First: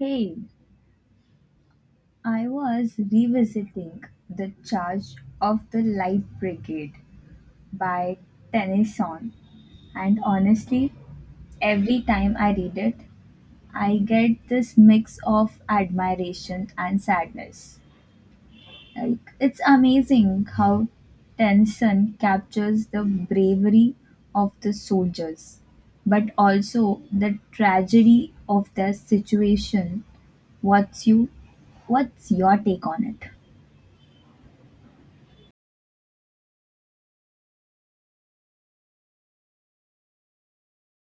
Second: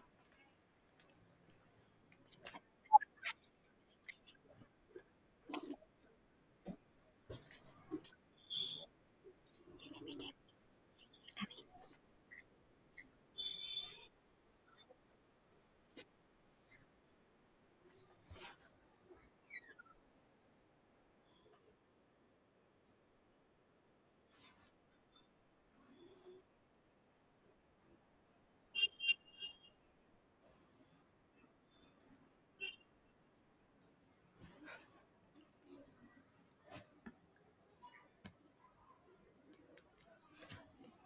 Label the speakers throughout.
Speaker 1: Hey, I was revisiting The Charge of the Light Brigade by Tennyson, and honestly, every time I read it, I get this mix of admiration and sadness. Like it's amazing how Tennyson captures the bravery of the soldiers, but also the tragedy of their situation. What's you what's your take on it?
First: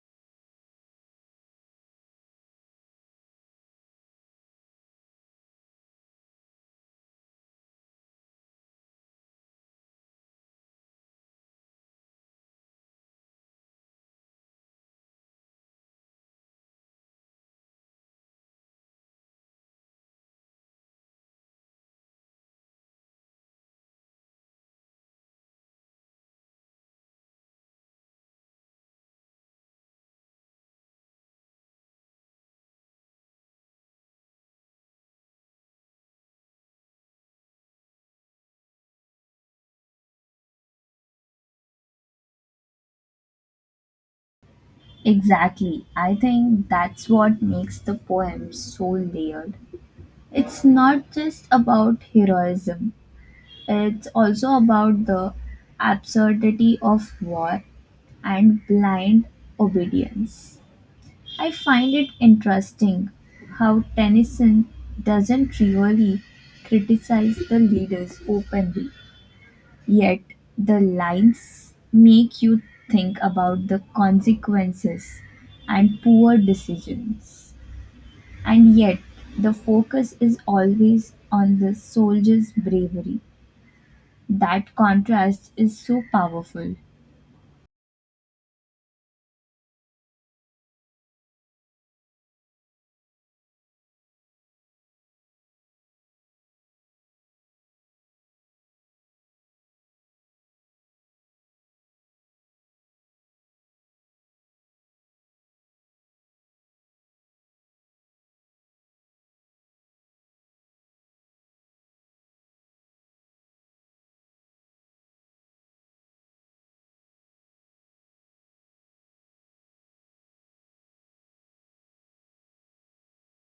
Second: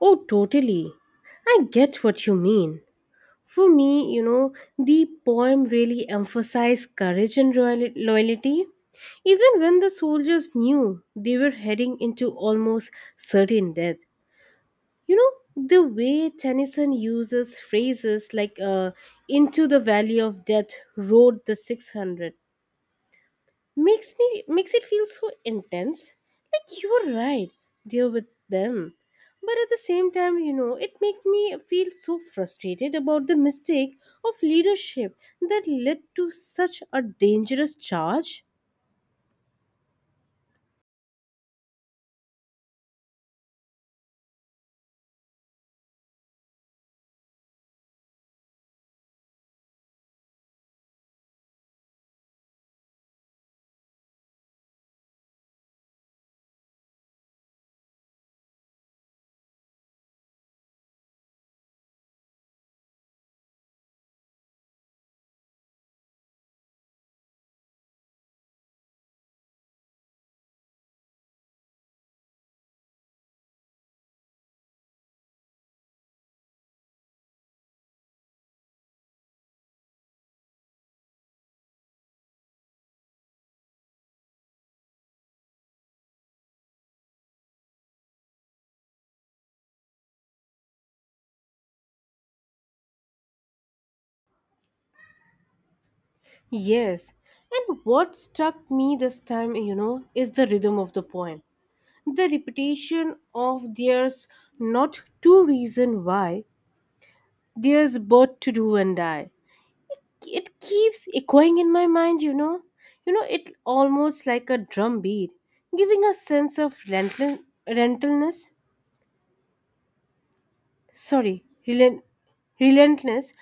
Speaker 2: Oh, totally. I get what you mean. For me, you know, the poem really emphasized courage and loyalty. Even when the soldiers knew they were heading into almost certain death. You know, the way Tennyson uses phrases like into the valley of death rode the 600 makes it feel so intense, like you're right deal with them. But at the same time, you know, it makes me feel so frustrated about the mistake of leadership that led to such a dangerous charge.
Speaker 1: Exactly. I think that's what makes the poem so layered. It's not just about heroism. It's also about the absurdity of war and blind obedience. I find it interesting how Tennyson doesn't really criticize the leaders openly, yet the lines make you think about the consequences and poor decisions. And yet, the focus is always on the soldier's bravery. That contrast is so powerful.
Speaker 2: Yes, and what struck me this time, you know, is the rhythm of the poem, the repetition of there's not two reason why, there's both to do and die. It keeps echoing in my mind, you know. You know, it almost like a drum beat, giving a sense of relentless relentlessness sorry relent, relentless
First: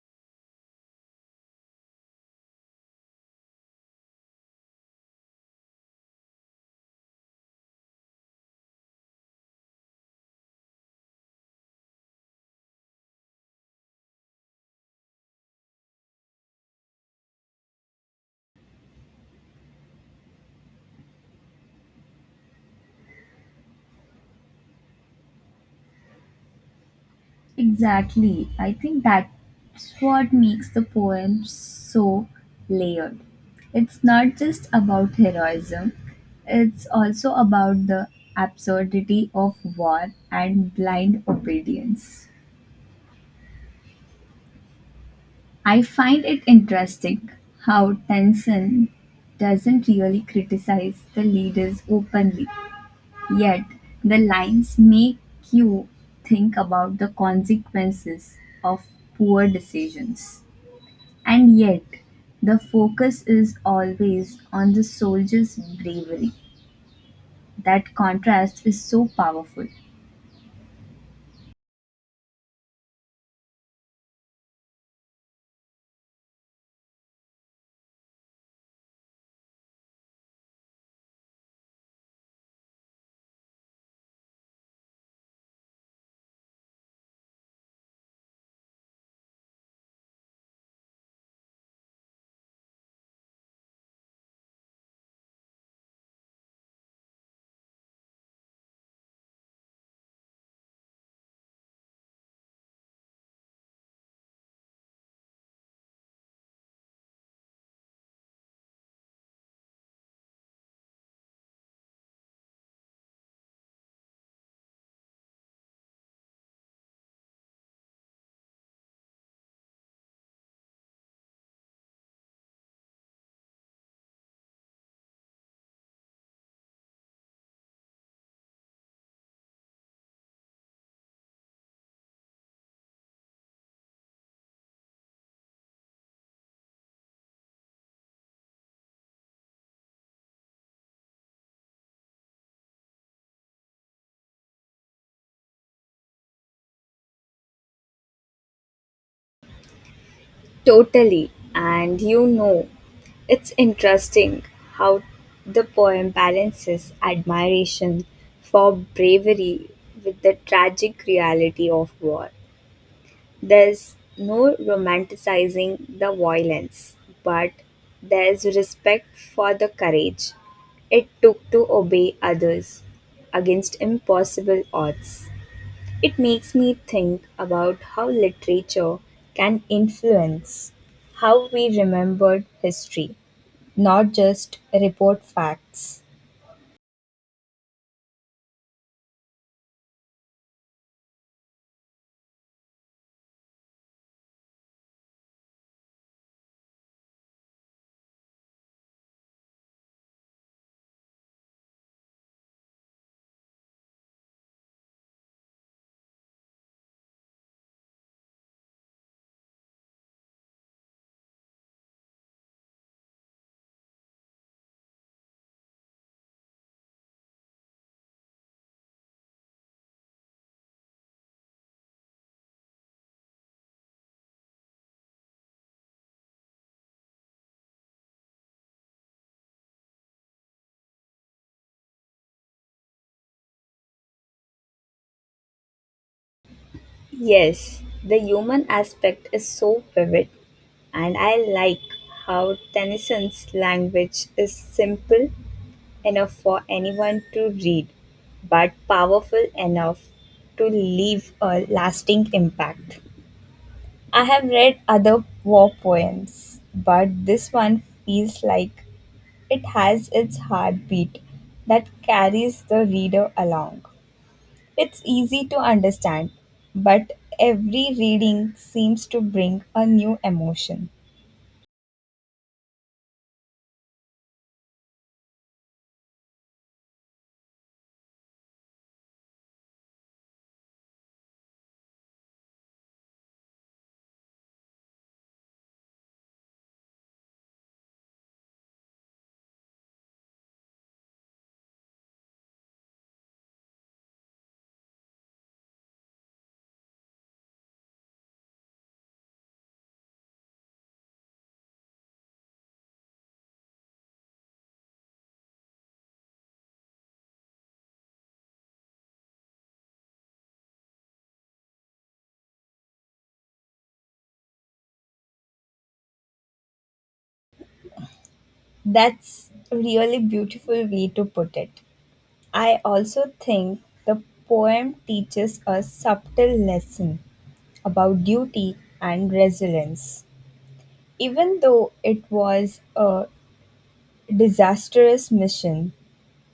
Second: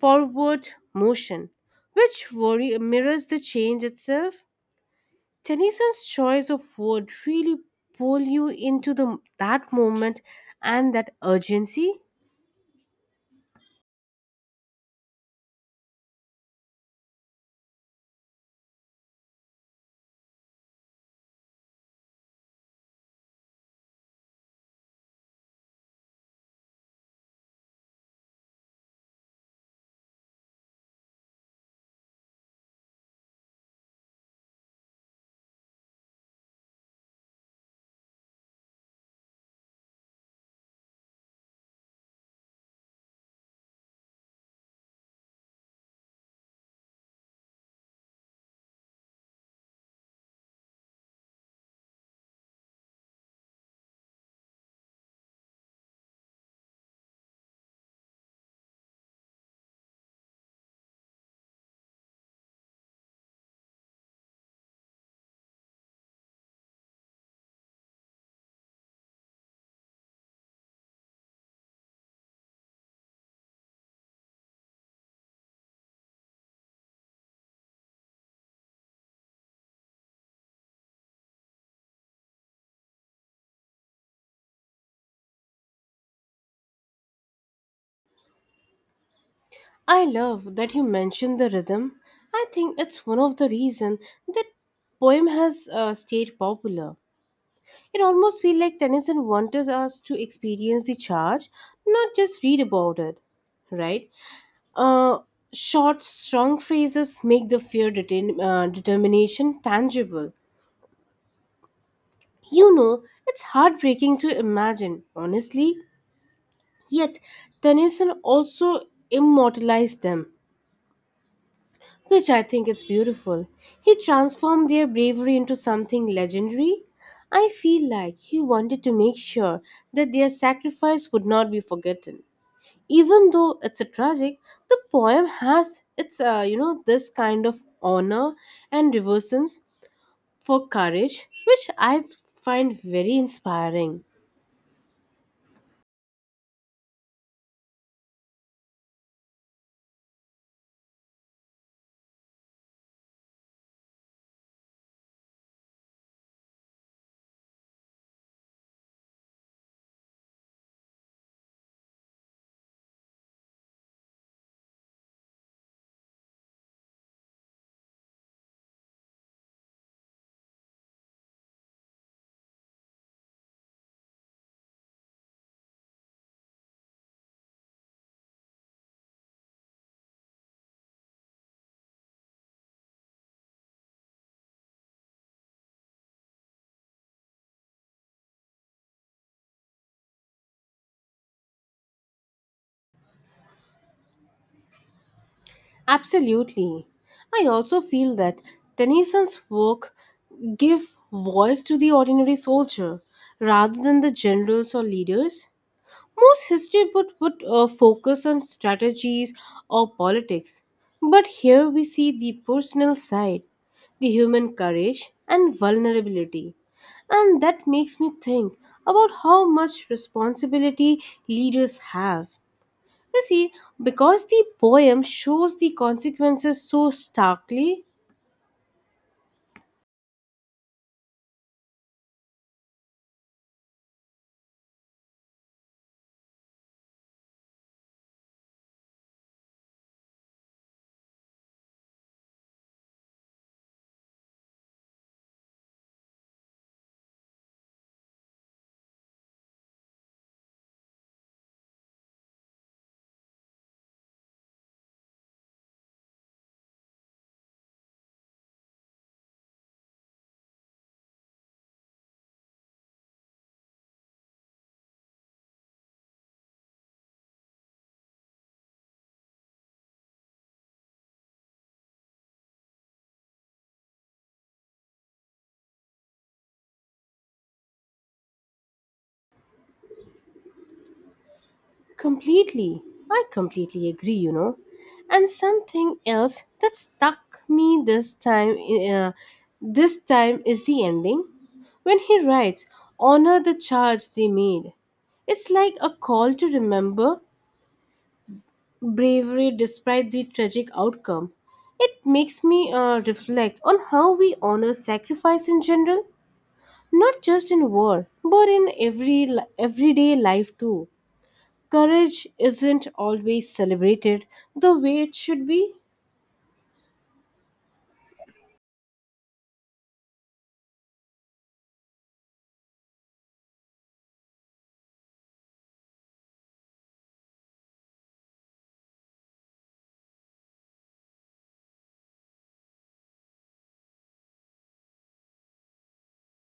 Speaker 2: forward motion, which worry mirrors the change itself. Tennyson's choice of word really pull you into the that moment and that urgency.
Speaker 1: Exactly. I think that's what makes the poem so layered. It's not just about heroism, it's also about the absurdity of war and blind obedience. I find it interesting how Tennyson doesn't really criticize the leaders openly, yet, the lines make you think about the consequences of poor decisions. And yet, the focus is always on the soldier's bravery. That contrast is so powerful.
Speaker 2: I love that you mentioned the rhythm. I think it's one of the reasons that poem has stayed popular. It almost feels like Tennyson wanted us to experience the charge, not just read about it, right? Uh, Short, strong phrases make the fear detain determination tangible. You know, it's heartbreaking to imagine, honestly. Yet, Tennyson also immortalized them, which I think it's beautiful. He transformed their bravery into something legendary. I feel like he wanted to make sure that their sacrifice would not be forgotten. Even though it's a tragic, the poem has its you know, this kind of honor and reverence for courage, which I find very inspiring.
Speaker 1: Totally. And you know, it's interesting how the poem balances admiration for bravery with the tragic reality of war. There's no romanticizing the violence, but there's respect for the courage it took to obey others against impossible odds. It makes me think about how literature can influence how we remember history, not just report facts.
Speaker 2: Absolutely. I also feel that Tennyson's work give voice to the ordinary soldier rather than the generals or leaders. Most history book would focus on strategies or politics, but here we see the personal side, the human courage and vulnerability. And that makes me think about how much responsibility leaders have. You see, because the poem shows the consequences so starkly,
Speaker 1: Yes, the human aspect is so vivid, and I like how Tennyson's language is simple enough for anyone to read, but powerful enough to leave a lasting impact. I have read other war poems, but this one feels like it has its heartbeat that carries the reader along. It's easy to understand, but every reading seems to bring a new emotion.
Speaker 2: completely. I completely agree, you know. And something else that stuck me uh, this time is the ending. When he writes, honor the charge they made. It's like a call to remember bravery despite the tragic outcome. It makes me reflect on how we honor sacrifice in general, not just in war but in everyday life too. Courage isn't always celebrated the way it should be.
Speaker 1: That's a really beautiful way to put it. I also think the poem teaches a subtle lesson about duty and resilience. Even though it was a disastrous mission,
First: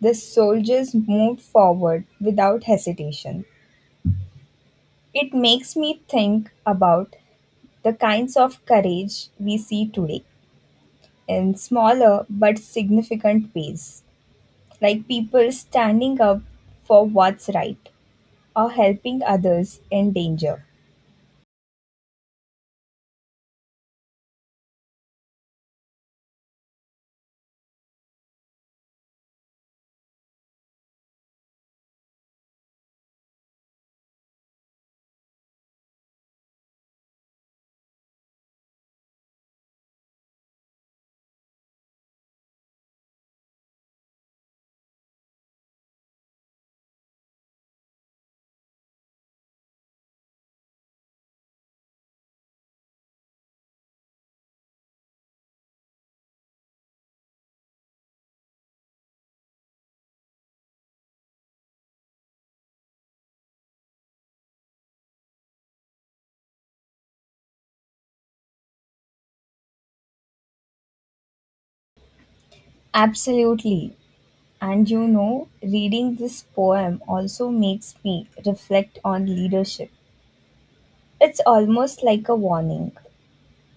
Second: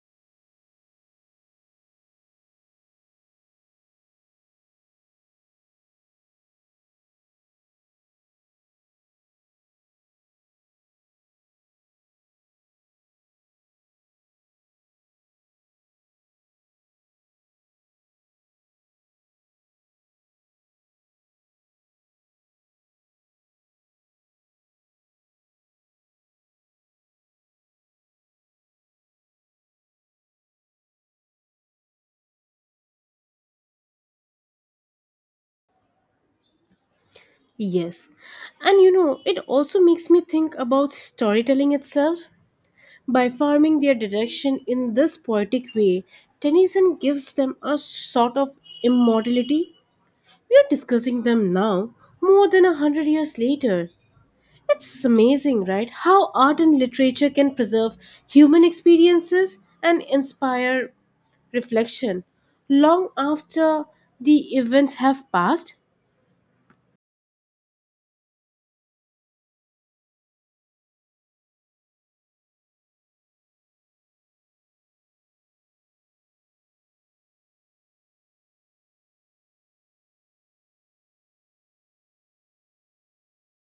Speaker 1: the soldiers moved forward without hesitation. It makes me think about the kinds of courage we see today in smaller but significant ways, like people standing up for what's right or helping others in danger.
Speaker 2: Yes, and you know, it also makes me think about storytelling itself. By farming their direction in this poetic way, Tennyson gives them a sort of immortality. We are discussing them now more than 100 years later. It's amazing, right? How art and literature can preserve human experiences and inspire reflection long after the events have passed.
Speaker 1: Absolutely. And you know, reading this poem also makes me reflect on leadership. It's almost like a warning.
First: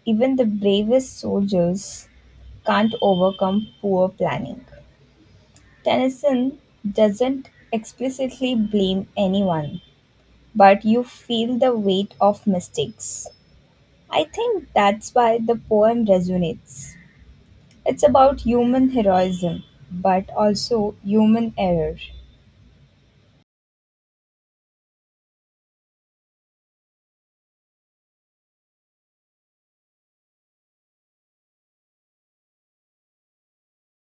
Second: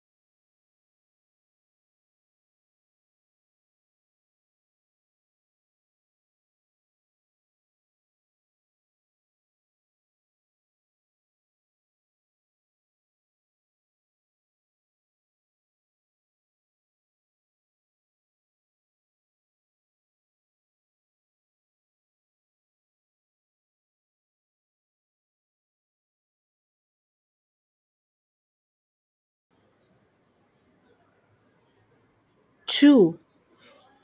Speaker 1: Even the bravest soldiers can't overcome poor planning. Tennyson doesn't explicitly blame anyone, but you feel the weight of mistakes. I think that's why the poem resonates. It's about human heroism, but also human error.
Speaker 2: True.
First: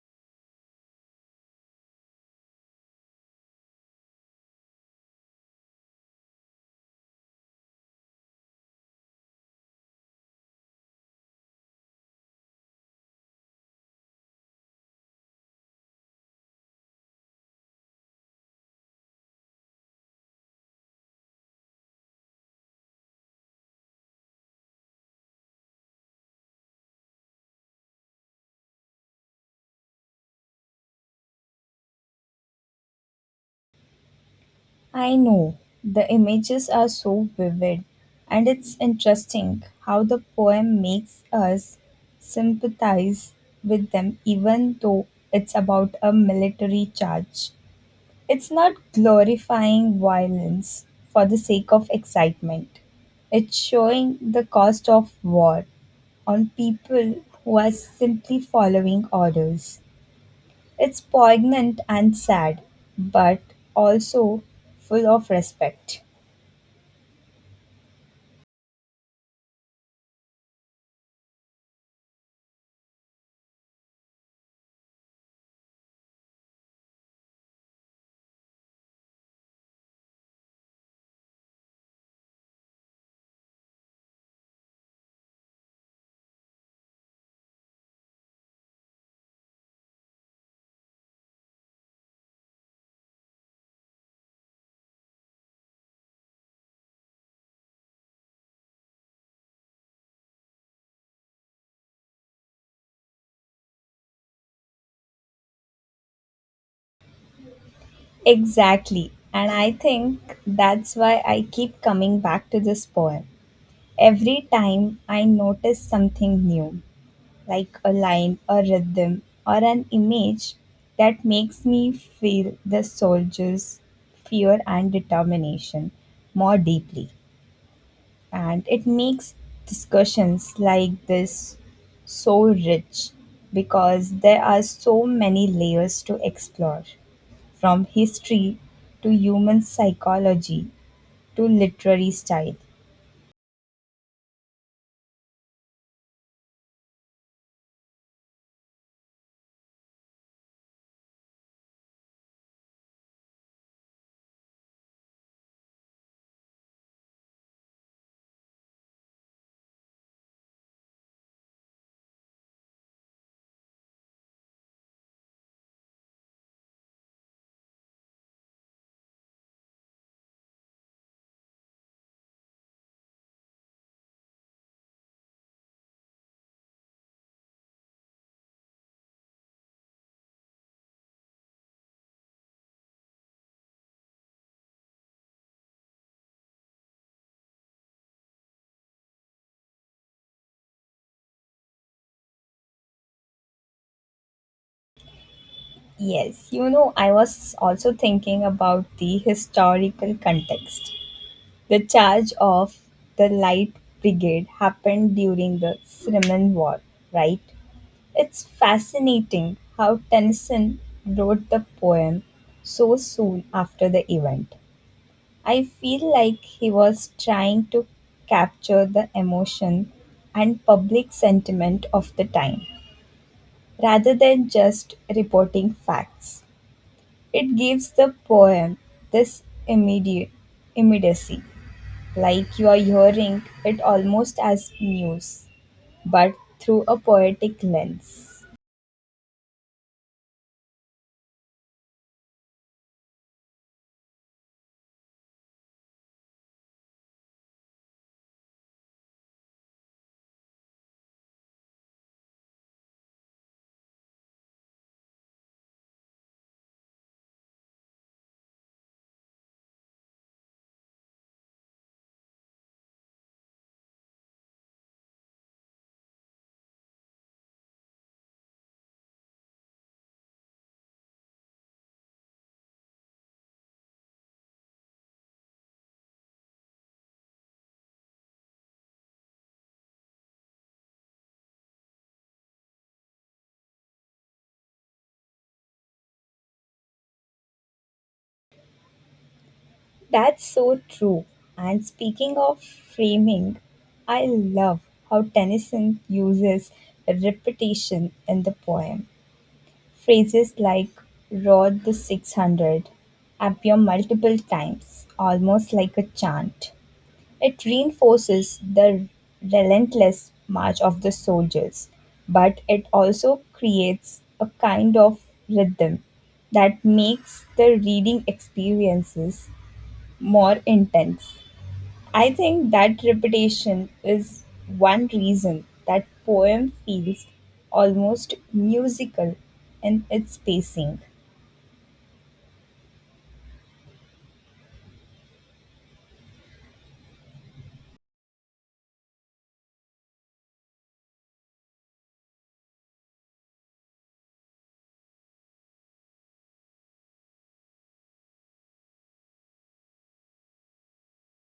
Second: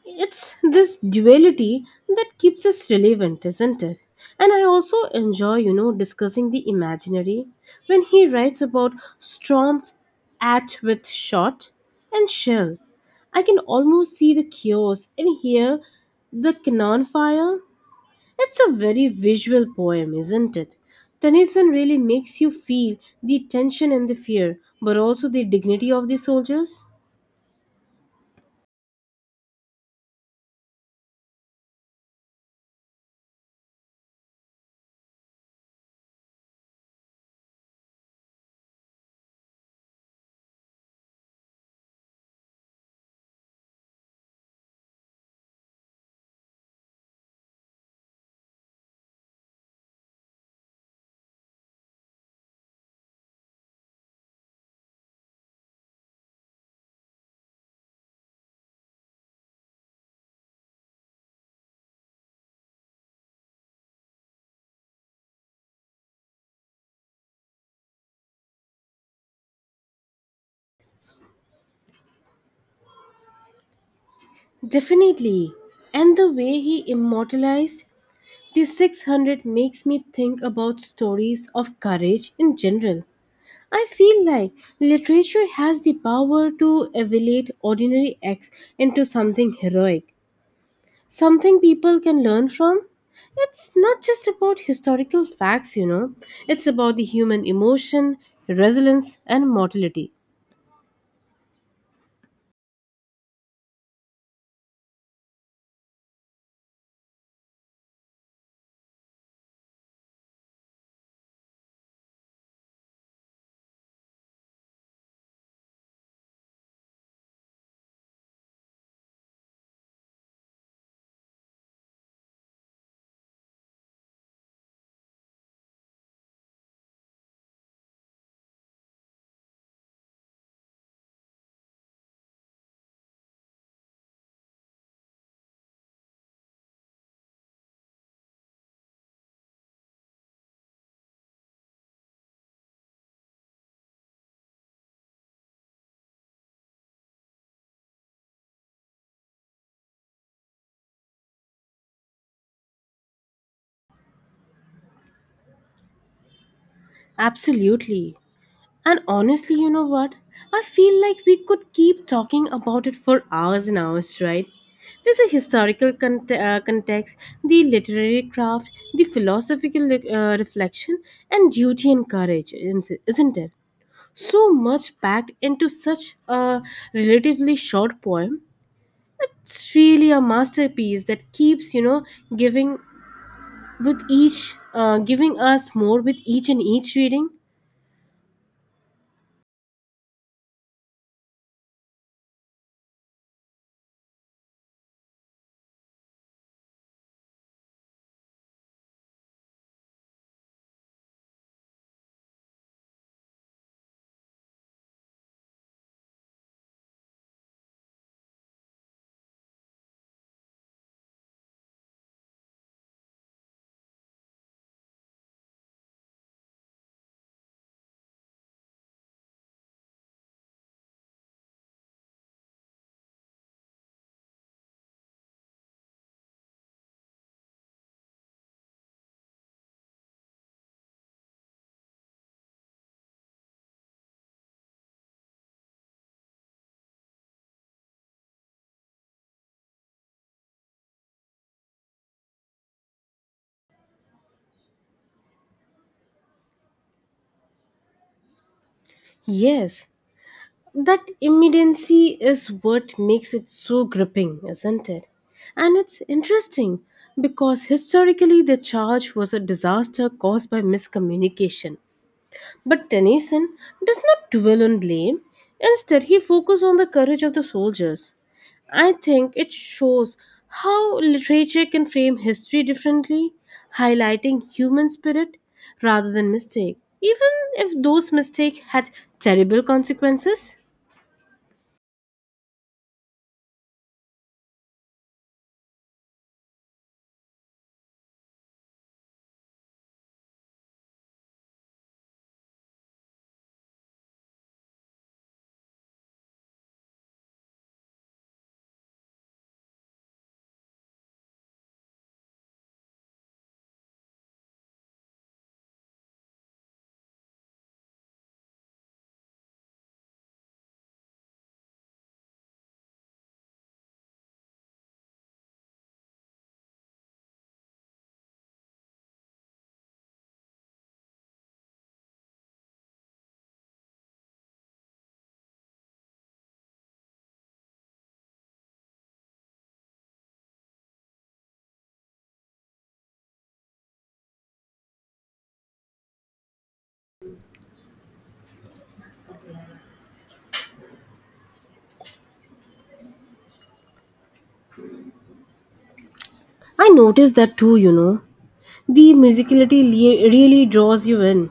Speaker 2: It's this duality that keeps us relevant, isn't it? And I also enjoy, you know, discussing the imaginary when he writes about storms at with shot and shell. I can almost see the chaos and hear the cannon fire. It's a very visual poem, isn't it? Tennyson really makes you feel the tension and the fear, but also the dignity of the soldiers.
Speaker 1: I know, the images are so vivid, and it's interesting how the poem makes us sympathize with them, even though it's about a military charge. It's not glorifying violence for the sake of excitement. It's showing the cost of war on people who are simply following orders. It's poignant and sad, but also full of respect.
Speaker 2: Definitely. And the way he immortalized the 600 makes me think about stories of courage in general. I feel like literature has the power to elevate ordinary acts into something heroic, something people can learn from? It's not just about historical facts, you know, it's about the human emotion, resilience, and mortality.
Speaker 1: Exactly. And I think that's why I keep coming back to this poem. Every time I notice something new, like a line, a rhythm, or an image that makes me feel the soldier's fear and determination more deeply. And it makes discussions like this so rich because there are so many layers to explore, from history to human psychology to literary style.
Speaker 2: Absolutely. And honestly, you know what? I feel like we could keep talking about it for hours and hours, right? There's a context, the literary craft, the reflection, and duty and courage, isn't it? So much packed into such a relatively short poem. It's really a masterpiece that keeps, you know, giving giving us more with each and each reading.
Speaker 1: Yes, you know, I was also thinking about the historical context. The charge of the Light Brigade happened during the Crimean War, right? It's fascinating how Tennyson wrote the poem so soon after the event. I feel like he was trying to capture the emotion and public sentiment of the time rather than just reporting facts. It gives the poem this immediate immediacy, like you are hearing it almost as news, but through a poetic lens.
Speaker 2: Yes, that immediacy is what makes it so gripping, isn't it? And it's interesting because historically the charge was a disaster caused by miscommunication. But Tennyson does not dwell on blame. Instead, he focuses on the courage of the soldiers. I think it shows how literature can frame history differently, highlighting human spirit rather than mistake, even if those mistakes had terrible consequences.
Speaker 1: That's so true. And speaking of framing, I love how Tennyson uses repetition in the poem. Phrases like "Rod the 600" appear multiple times, almost like a chant. It reinforces the relentless march of the soldiers, but it also creates a kind of rhythm that makes the reading experiences more intense. I think that repetition is one reason that poem feels almost musical in its pacing.
Speaker 2: I noticed that too, you know. The really draws you in, and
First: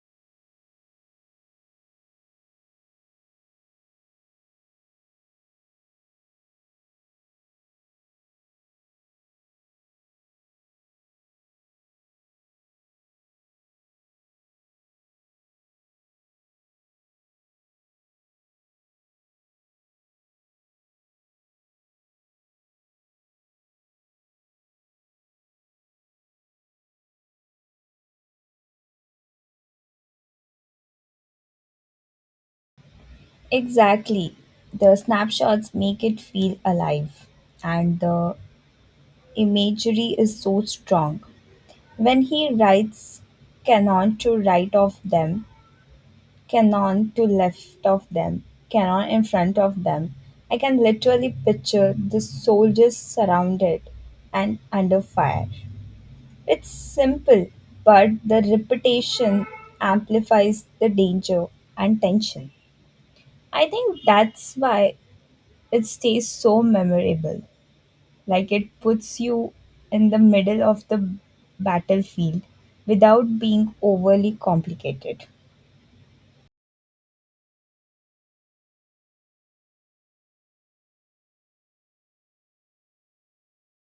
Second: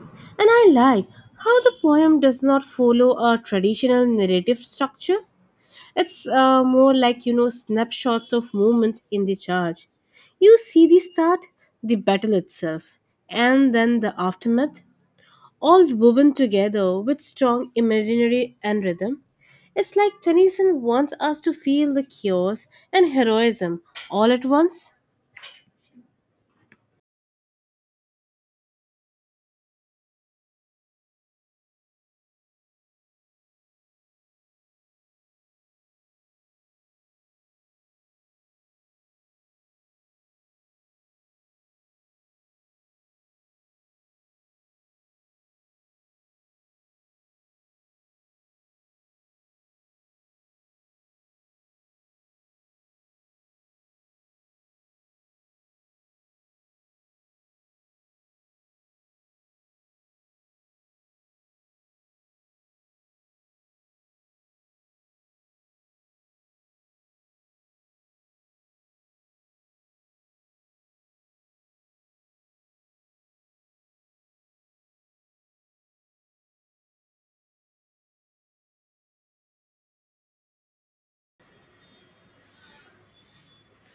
Speaker 2: I like how the poem does not follow a traditional narrative structure. It's more like, you know, snapshots of moments in the charge. You see the start, the battle itself, and then the aftermath, all woven together with strong imaginary and rhythm. It's like Tennyson wants us to feel the chaos and heroism all at once.
Speaker 1: Exactly. The snapshots make it feel alive, and the imagery is so strong. When he writes canon to right of them, canon to left of them, canon in front of them, I can literally picture the soldiers surrounded and under fire. It's simple, but the repetition amplifies the danger and tension. I think that's why it stays so memorable. Like it puts you in the middle of the battlefield without being overly complicated.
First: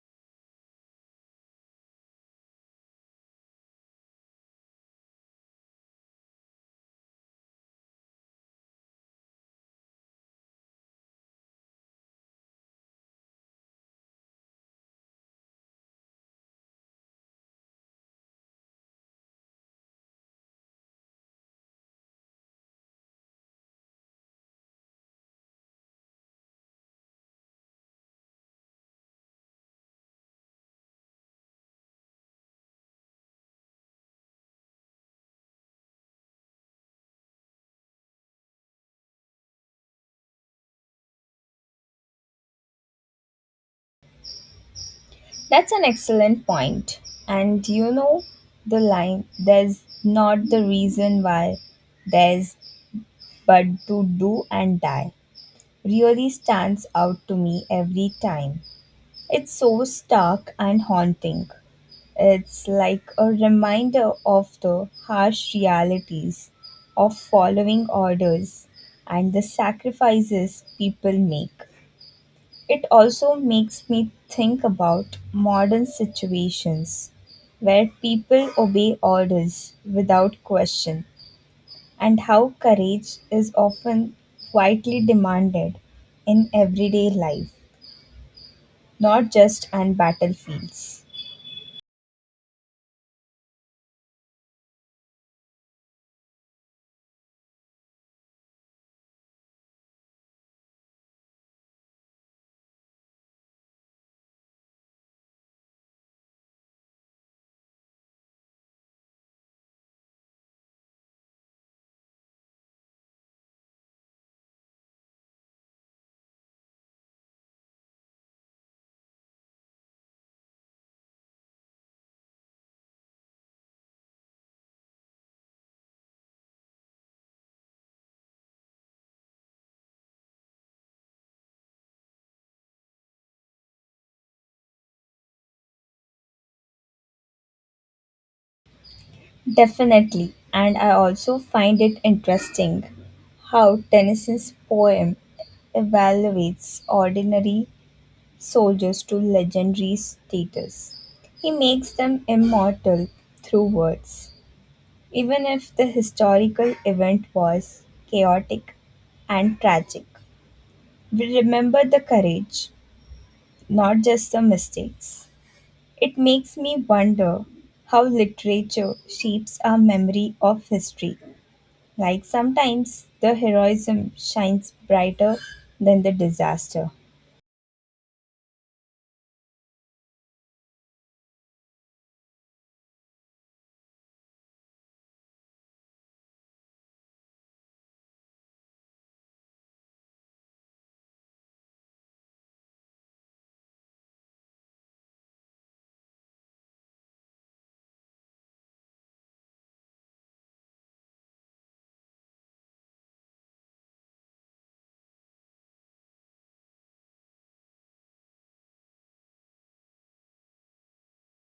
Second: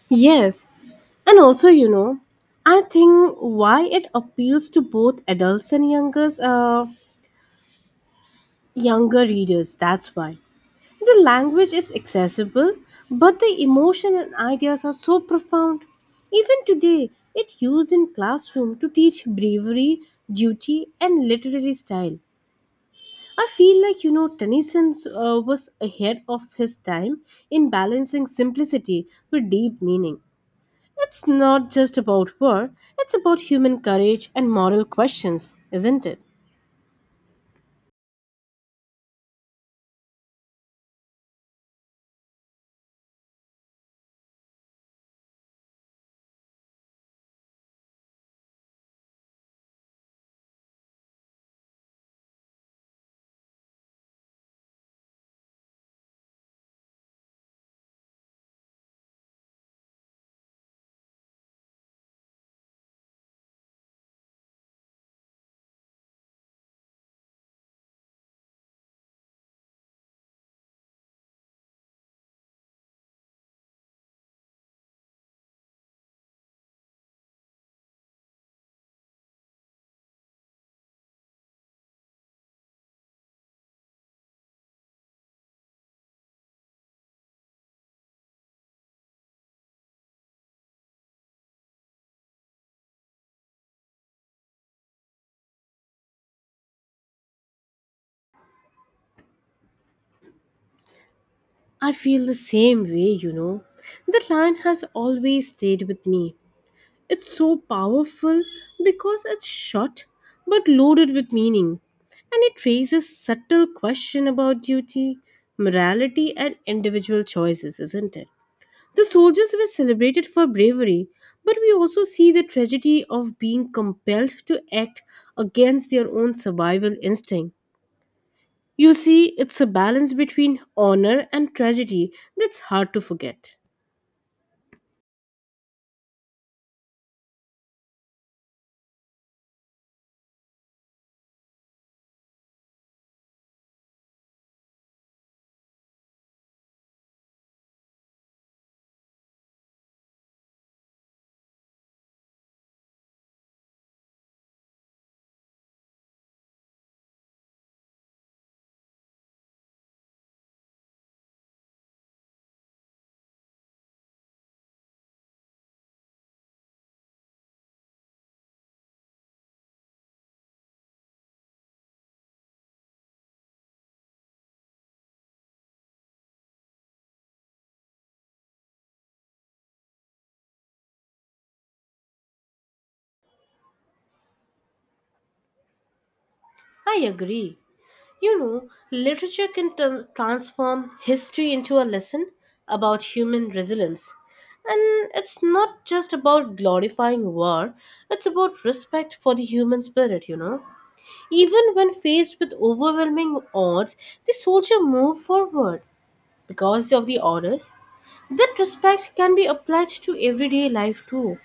Speaker 2: Yes, and also, you know, I think why it appeals to both adults and younger readers. That's why the language is accessible, but the emotion and ideas are so profound. Even today, it used in classroom to teach bravery, duty, and literary style. I feel like, you know, Tennyson was ahead of his time in balancing simplicity with deep meaning. It's not just about war; it's about human courage and moral questions, isn't it?
Speaker 1: That's an excellent point. And you know, the line there's not the reason why there's but to do and die really stands out to me every time. It's so stark and haunting. It's like a reminder of the harsh realities of following orders and the sacrifices people make. It also makes me think about modern situations where people obey orders without question and how courage is often quietly demanded in everyday life, not just on battlefields.
Speaker 2: I feel the same way, you know. That line has always stayed with me. It's so powerful because it's short but loaded with meaning, and it raises subtle question about duty, morality, and individual choices, isn't it? The soldiers were celebrated for bravery, but we also see the tragedy of being compelled to act against their own survival instinct. You see, it's a balance between honor and tragedy that's hard to forget.
Speaker 1: Definitely, and I also find it interesting how Tennyson's poem evaluates ordinary soldiers to legendary status. He makes them immortal through words, even if the historical event was chaotic and tragic. We remember the courage, not just the mistakes. It makes me wonder how literature shapes our memory of history. Like sometimes the heroism shines brighter than the disaster.
Speaker 2: I agree. You know, literature can transform history into a lesson about human resilience. And it's not just about glorifying war, it's about respect for the human spirit, you know. Even when faced with overwhelming odds, the soldier moved forward because of the orders. That respect can be applied to everyday life too.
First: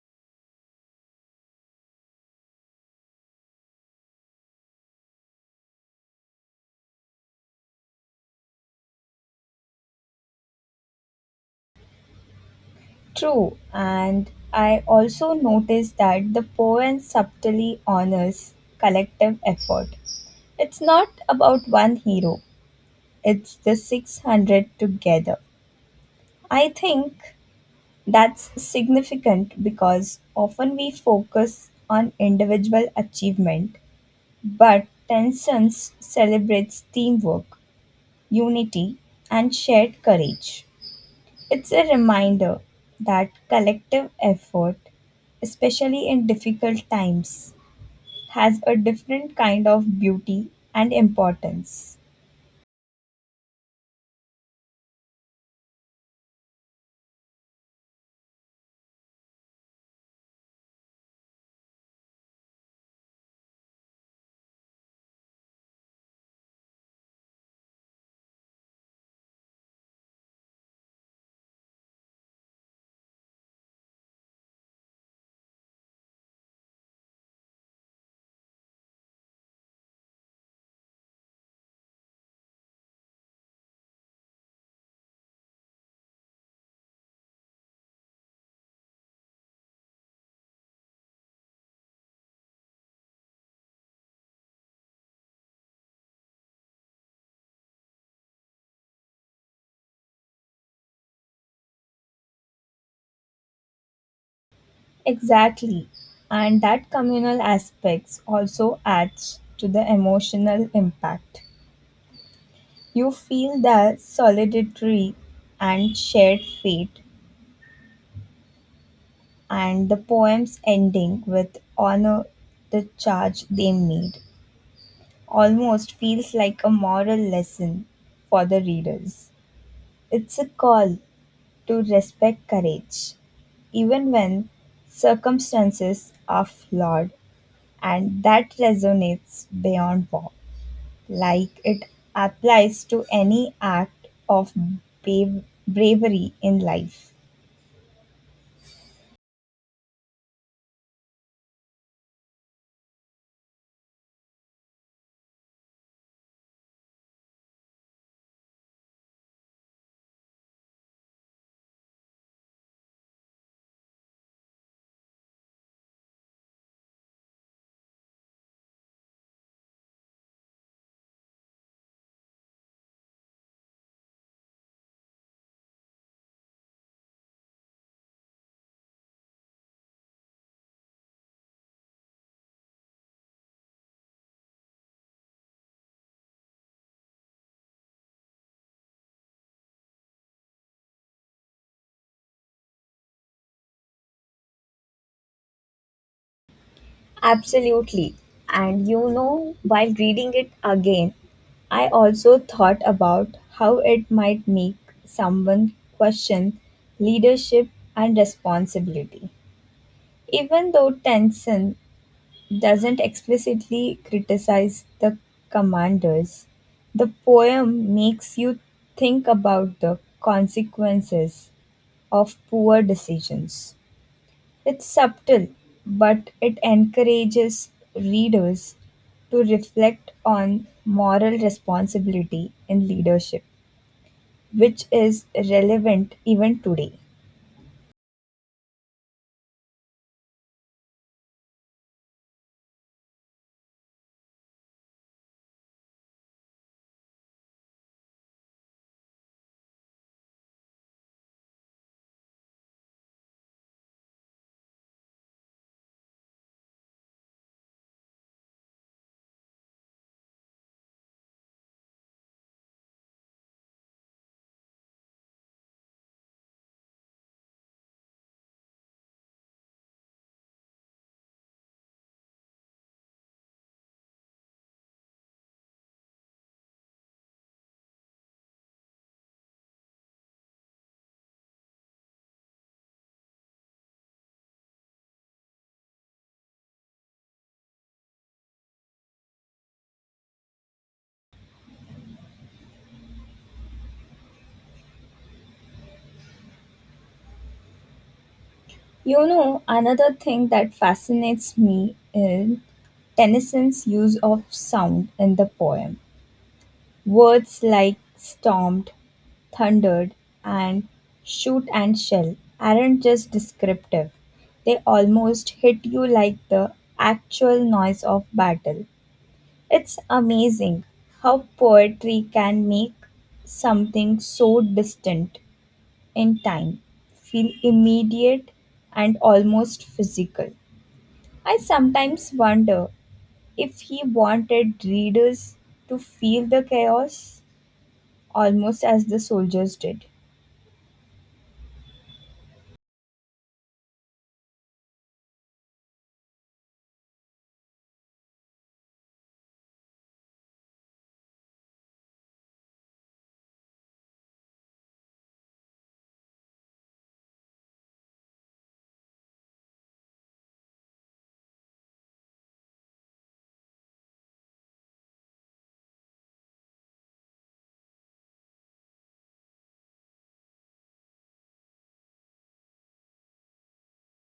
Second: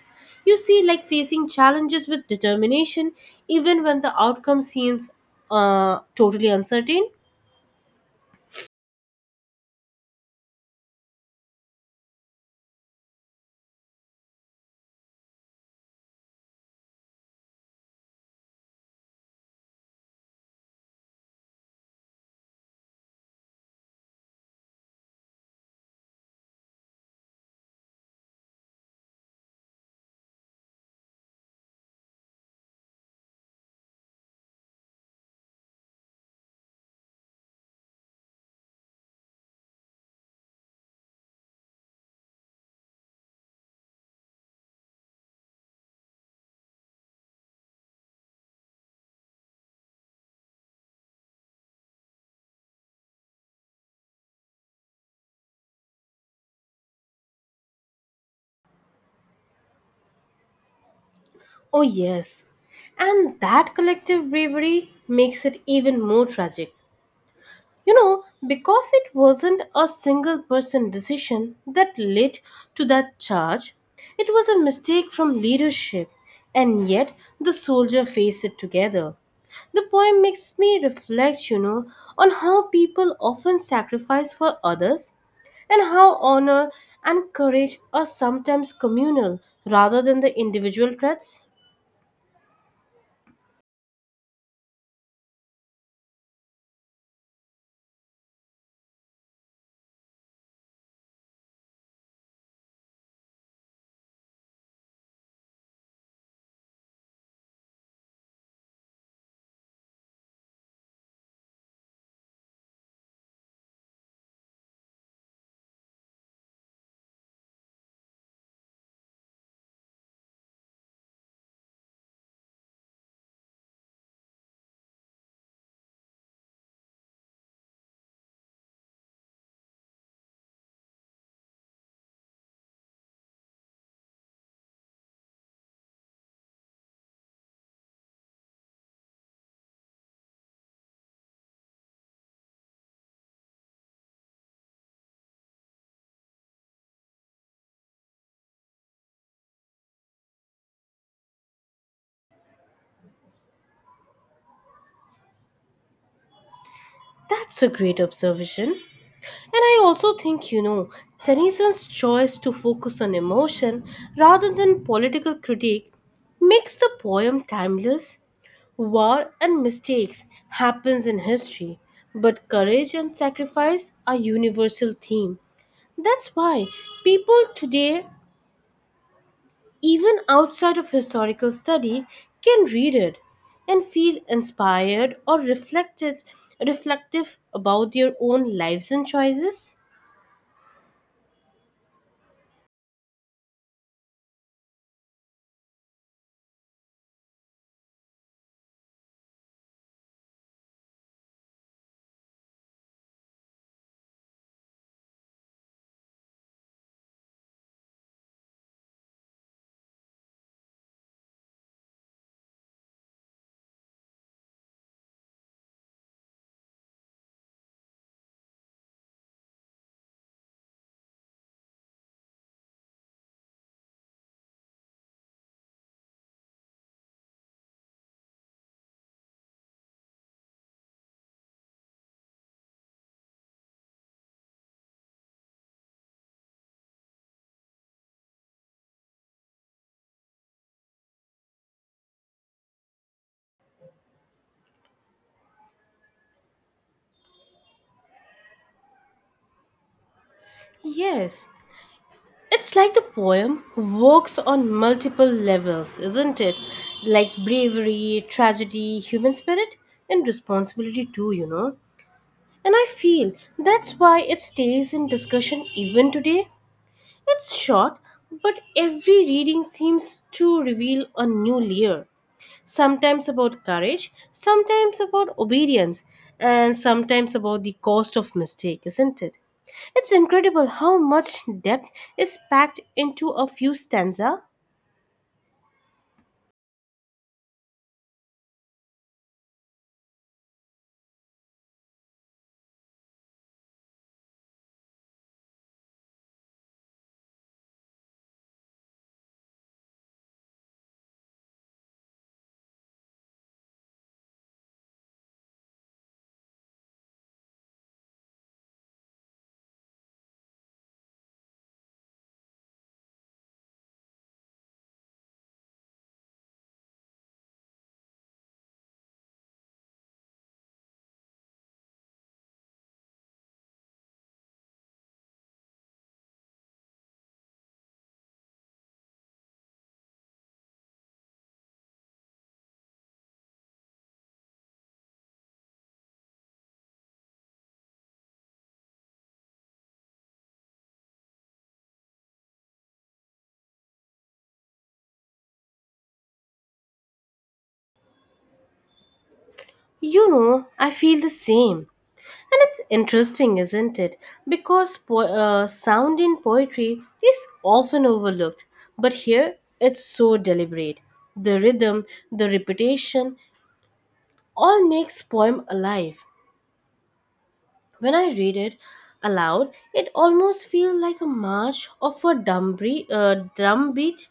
Speaker 2: You see, like facing challenges with determination, even when the outcome seems totally uncertain.
Speaker 1: True, and I also noticed that the poem subtly honors collective effort. It's not about one hero, it's the 600 together. I think that's significant because often we focus on individual achievement, but Tenson's celebrates teamwork, unity, and shared courage. It's a reminder that collective effort, especially in difficult times, has a different kind of beauty and importance.
Speaker 2: Oh, yes. And that collective bravery makes it even more tragic. You know, because it wasn't a single person decision that led to that charge, it was a mistake from leadership, and yet the soldier faced it together. The poem makes me reflect, you know, on how people often sacrifice for others and how honor and courage are sometimes communal rather than the individual threats.
Speaker 1: Exactly. And that communal aspects also adds to the emotional impact. You feel the solidarity and shared fate, and the poem's ending with honor the charge they made almost feels like a moral lesson for the readers. It's a call to respect courage, even when circumstances are flawed, and that resonates beyond war. Like it applies to any act of bravery in life.
Speaker 2: That's a great observation. And I also think, you know, Tennyson's choice to focus on emotion rather than political critique makes the poem timeless. War and mistakes happens in history, but courage and sacrifice are universal theme. That's why people today, even outside of historical study, can read it and feel inspired or reflective about their own lives and choices?
Speaker 1: Absolutely. And you know, while reading it again, I also thought about how it might make someone question leadership and responsibility. Even though Tencent doesn't explicitly criticize the commanders, the poem makes you think about the consequences of poor decisions. It's subtle, but it encourages readers to reflect on moral responsibility in leadership, which is relevant even today.
Speaker 2: Yes. It's like the poem works on multiple levels, isn't it? Like bravery, tragedy, human spirit, and responsibility too, you know? And I feel that's why it stays in discussion even today. It's short, but every reading seems to reveal a new layer. Sometimes about courage, sometimes about obedience, and sometimes about the cost of mistake, isn't it? It's incredible how much depth is packed into a few stanza.
Speaker 1: You know, another thing that fascinates me is Tennyson's use of sound in the poem. Words like stormed, thundered, and shoot and shell aren't just descriptive, they almost hit you like the actual noise of battle. It's amazing how poetry can make something so distant in time feel immediate and almost physical. I sometimes wonder if he wanted readers to feel the chaos almost as the soldiers did.
Speaker 2: You know, I feel the same. And it's interesting, isn't it? Because sound in poetry is often overlooked, but here it's so deliberate. The rhythm, the repetition, all makes poem alive. When I read it aloud, it almost feels like a march of drum beat,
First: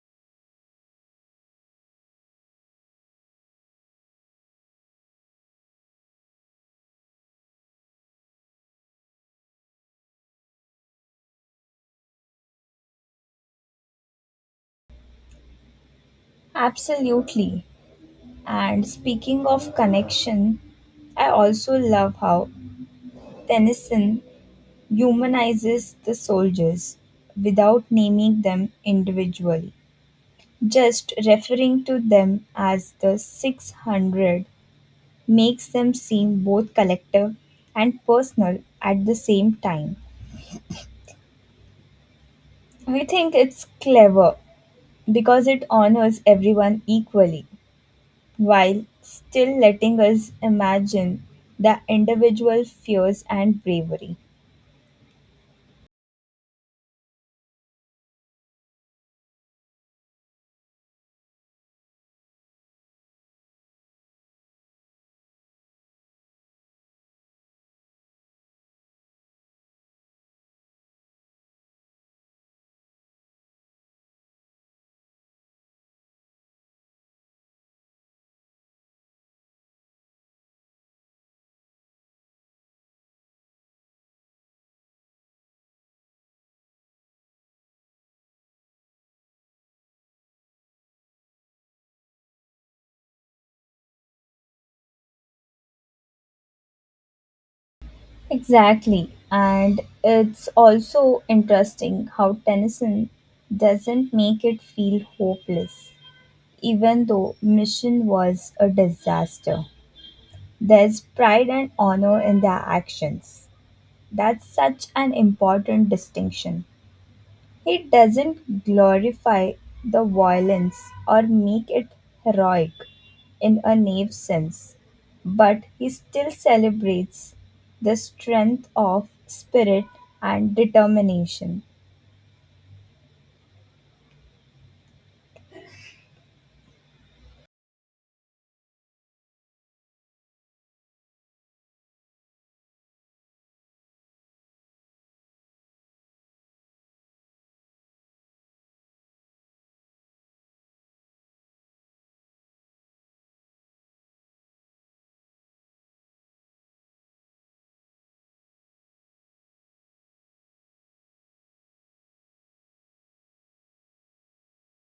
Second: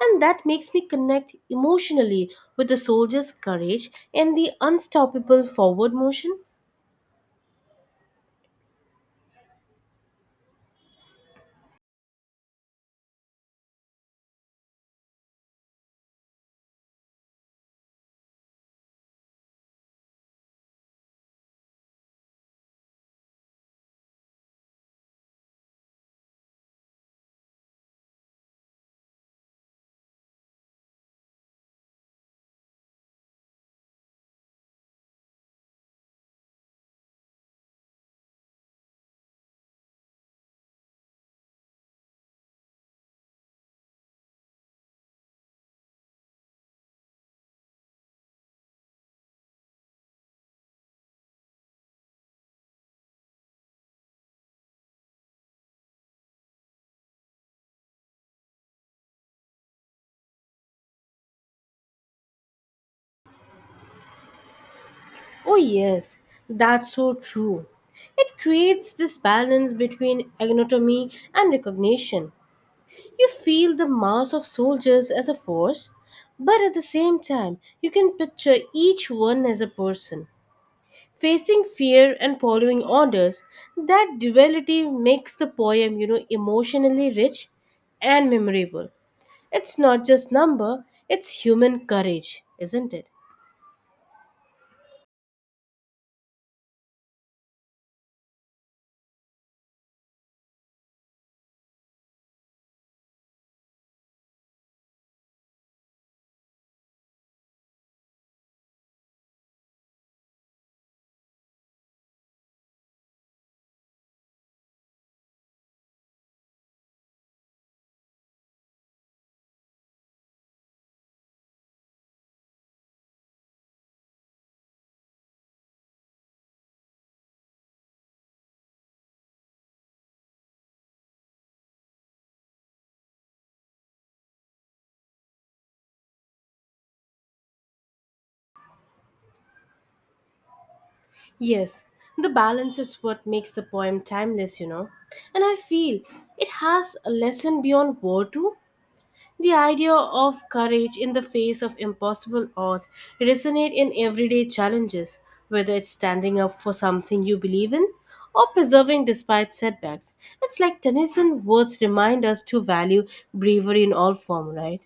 Speaker 2: and that makes me connect emotionally with the soldier's courage and the unstoppable forward motion.
Speaker 1: Absolutely. And speaking of connection, I also love how Tennyson humanizes the soldiers without naming them individually. Just referring to them as the 600 makes them seem both collective and personal at the same time. I think it's clever because it honors everyone equally while still letting us imagine the individual fears and bravery.
Speaker 2: Oh, yes, that's so true. It creates this balance between anatomy and recognition. You feel the mass of soldiers as a force, but at the same time, you can picture each one as a person, facing fear and following orders. That duality makes the poem, you know, emotionally rich and memorable. It's not just number, it's human courage, isn't it?
Speaker 1: Exactly. And it's also interesting how Tennyson doesn't make it feel hopeless, even though Mission was a disaster. There's pride and honor in their actions. That's such an important distinction. It doesn't glorify the violence or make it heroic in a naive sense, but he still celebrates the strength of spirit and determination.
Speaker 2: Yes, the balance is what makes the poem timeless, you know. And I feel it has a lesson beyond war too. The idea of courage in the face of impossible odds resonate in everyday challenges, whether it's standing up for something you believe in or persevering despite setbacks. It's like Tennyson's words remind us to value bravery in all form, right?